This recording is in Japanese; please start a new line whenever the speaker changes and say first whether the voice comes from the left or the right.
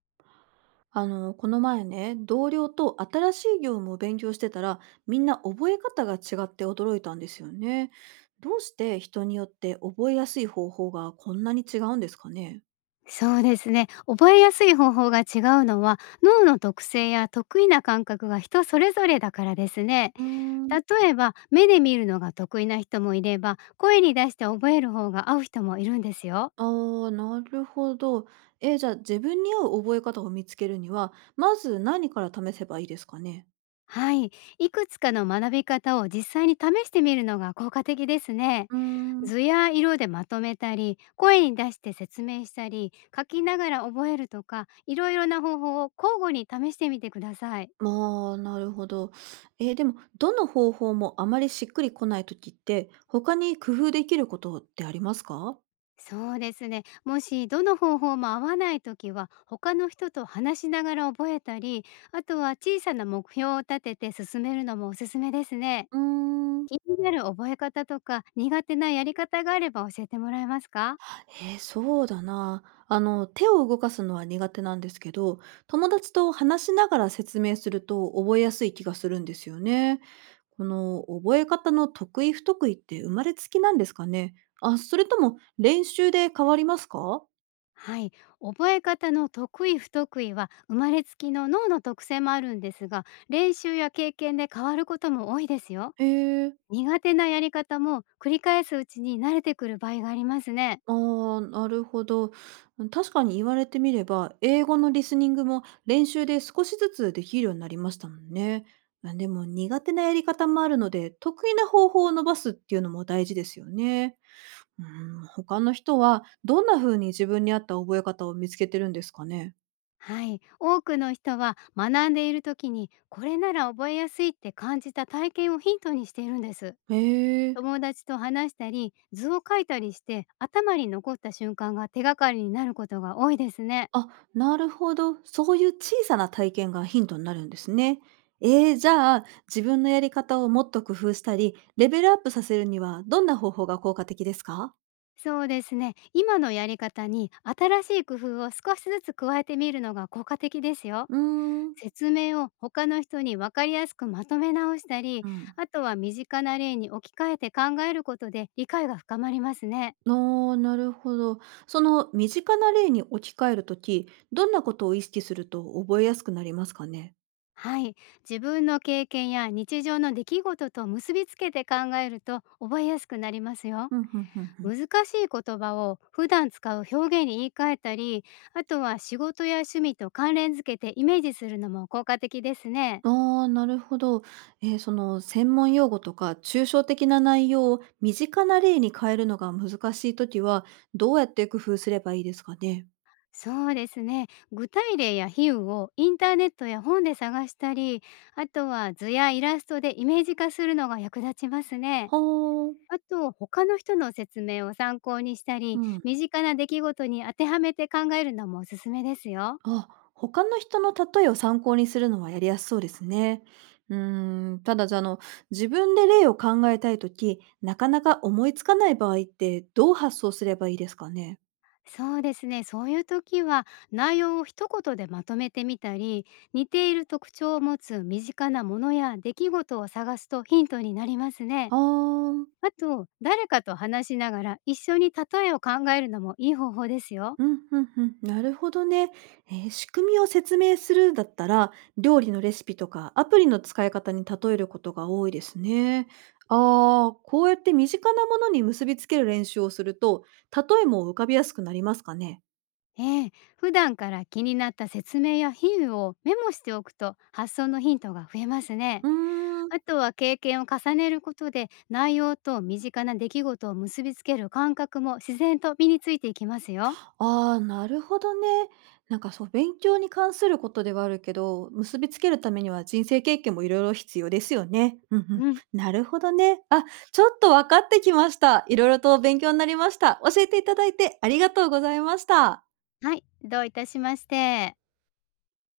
right: この前ね、同僚と新しい業務を勉強してたら、みんな覚え方が違って驚いたんですよね。どうして人によって覚えやすい方法がこんなに違うんですかね？
left: そうですね。覚えやすい方法が違うのは、脳の特性や得意な感覚が人それぞれだからですね。
right: うーん。
left: 例えば、目で見るのが得意な人もいれば、声に出して覚える方が合う人もいるんですよ。
right: あー、なるほど。じゃあ自分に合う覚え方を見つけるには、まず何から試せばいいですかね？
left: はい。いくつかの学び方を実際に試してみるのが効果的ですね。
right: うーん、
left: 図や色でまとめたり、声に出して説明したり、書きながら覚えるとか、いろいろな方法を交互に試してみてください。
right: まあ、なるほど。でも、どの方法もあまりしっくりこないときって、他に工夫できることってありますか？
left: そうですね。もしどの方法も合わないときは、他の人と話しながら覚えたり、あとは小さな目標を立てて進めるのもおすすめですね。
right: うーん。
left: 気になる覚え方とか苦手なやり方があれば教えてもらえますか？
right: ええ、そうだな。手を動かすのは苦手なんですけど、友達と話しながら説明すると覚えやすい気がするんですよね。この覚え方の得意不得意って生まれつきなんですかね。あ、それとも練習で変わりますか？
left: はい。覚え方の得意不得意は生まれつきの脳の特性もあるんですが、練習や経験で変わることも多いですよ。
right: へえ。
left: 苦手なやり方も繰り返すうちに慣れてくる場合がありますね。
right: ああ、なるほど。うん、確かに言われてみれば、英語のリスニングも練習で少しずつできるようになりましたもんね。まあでも苦手なやり方もあるので、得意な方法を伸ばすっていうのも大事ですよね。うん、他の人はどんな風に自分に合った覚え方を見つけてるんですかね？
left: はい、多くの人は学んでいる時にこれなら覚えやすいって感じた体験をヒントにしているんです。
right: へえ。
left: 友達と話したり図を描いたりして頭に残った瞬間が手がかりになることが多いですね。
right: あ、なるほど。そういう小さな体験がヒントになるんですね。じゃあ、自分のやり方をもっと工夫したり、レベルアップさせるには、どんな方法が効果的ですか？
left: そうですね。今のやり方に新しい工夫を少しずつ加えてみるのが効果的ですよ。
right: うーん、
left: 説明を他の人に分かりやすくまとめ直したり、
right: うん。
left: あとは身近な例に置き換えて考えることで理解が深まりますね。
right: ああ、なるほど。その身近な例に置き換えるとき、どんなことを意識すると覚えやすくなりますかね？
left: はい、自分の経験や日常の出来事と結びつけて考えると覚えやすくなりますよ。
right: うん、うん、うん、うん。
left: 難しい言葉を普段使う表現に言い換えたり、あとは仕事や趣味と関連づけてイメージするのも効果的ですね。
right: ああ、なるほど。その専門用語とか抽象的な内容を身近な例に変えるのが難しいときは、どうやって工夫すればいいですかね？
left: そうですね。具体例や比喩をインターネットや本で探したり、あとは図やイラストでイメージ化するのが役立ちますね。
right: ほー。
left: あと、他の人の説明を参考にした
right: う
left: り、
right: ん。
left: 身近な出来事に当てはめて考えるのもおすすめですよ。
right: あ、他の人の例えを参考にするのはやりやすそうですね。うーん、ただじゃ自分で例を考えたいときなかなか思いつかない場合ってどう発想すればいいですかね？
left: そうですね。そういう時は、内容を一言でまとめてみたり、似ている特徴を持つ身近なものや出来事を探すとヒントになりますね。
right: ああ。
left: あと、誰かと話しながら一緒に例えを考えるのもいい方法ですよ。
right: うん、うんうん、なるほどね。仕組みを説明するだったら、料理のレシピとかアプリの使い方に例えることが多いですね。ああ、こうやって身近なものに結びつける練習をすると、例えも浮かびやすくなりますかね？
left: ええ、普段から気になった説明や比喩をメモしておくと発想のヒントが増えますね。
right: うーん。
left: あとは経験を重ねることで内容と身近な出来事を結びつける感覚も自然と身についていきますよ。
right: ああ、なるほどね。なんかそう、勉強に関することではあるけど、結びつけるためには人生経験もいろいろ必要ですよね。うんうん。
left: うん。
right: なるほどね。あ、ちょっと分かってきました。いろいろと勉強になりました。教えていただいてありがとうございました。
left: はい、どういたしまして。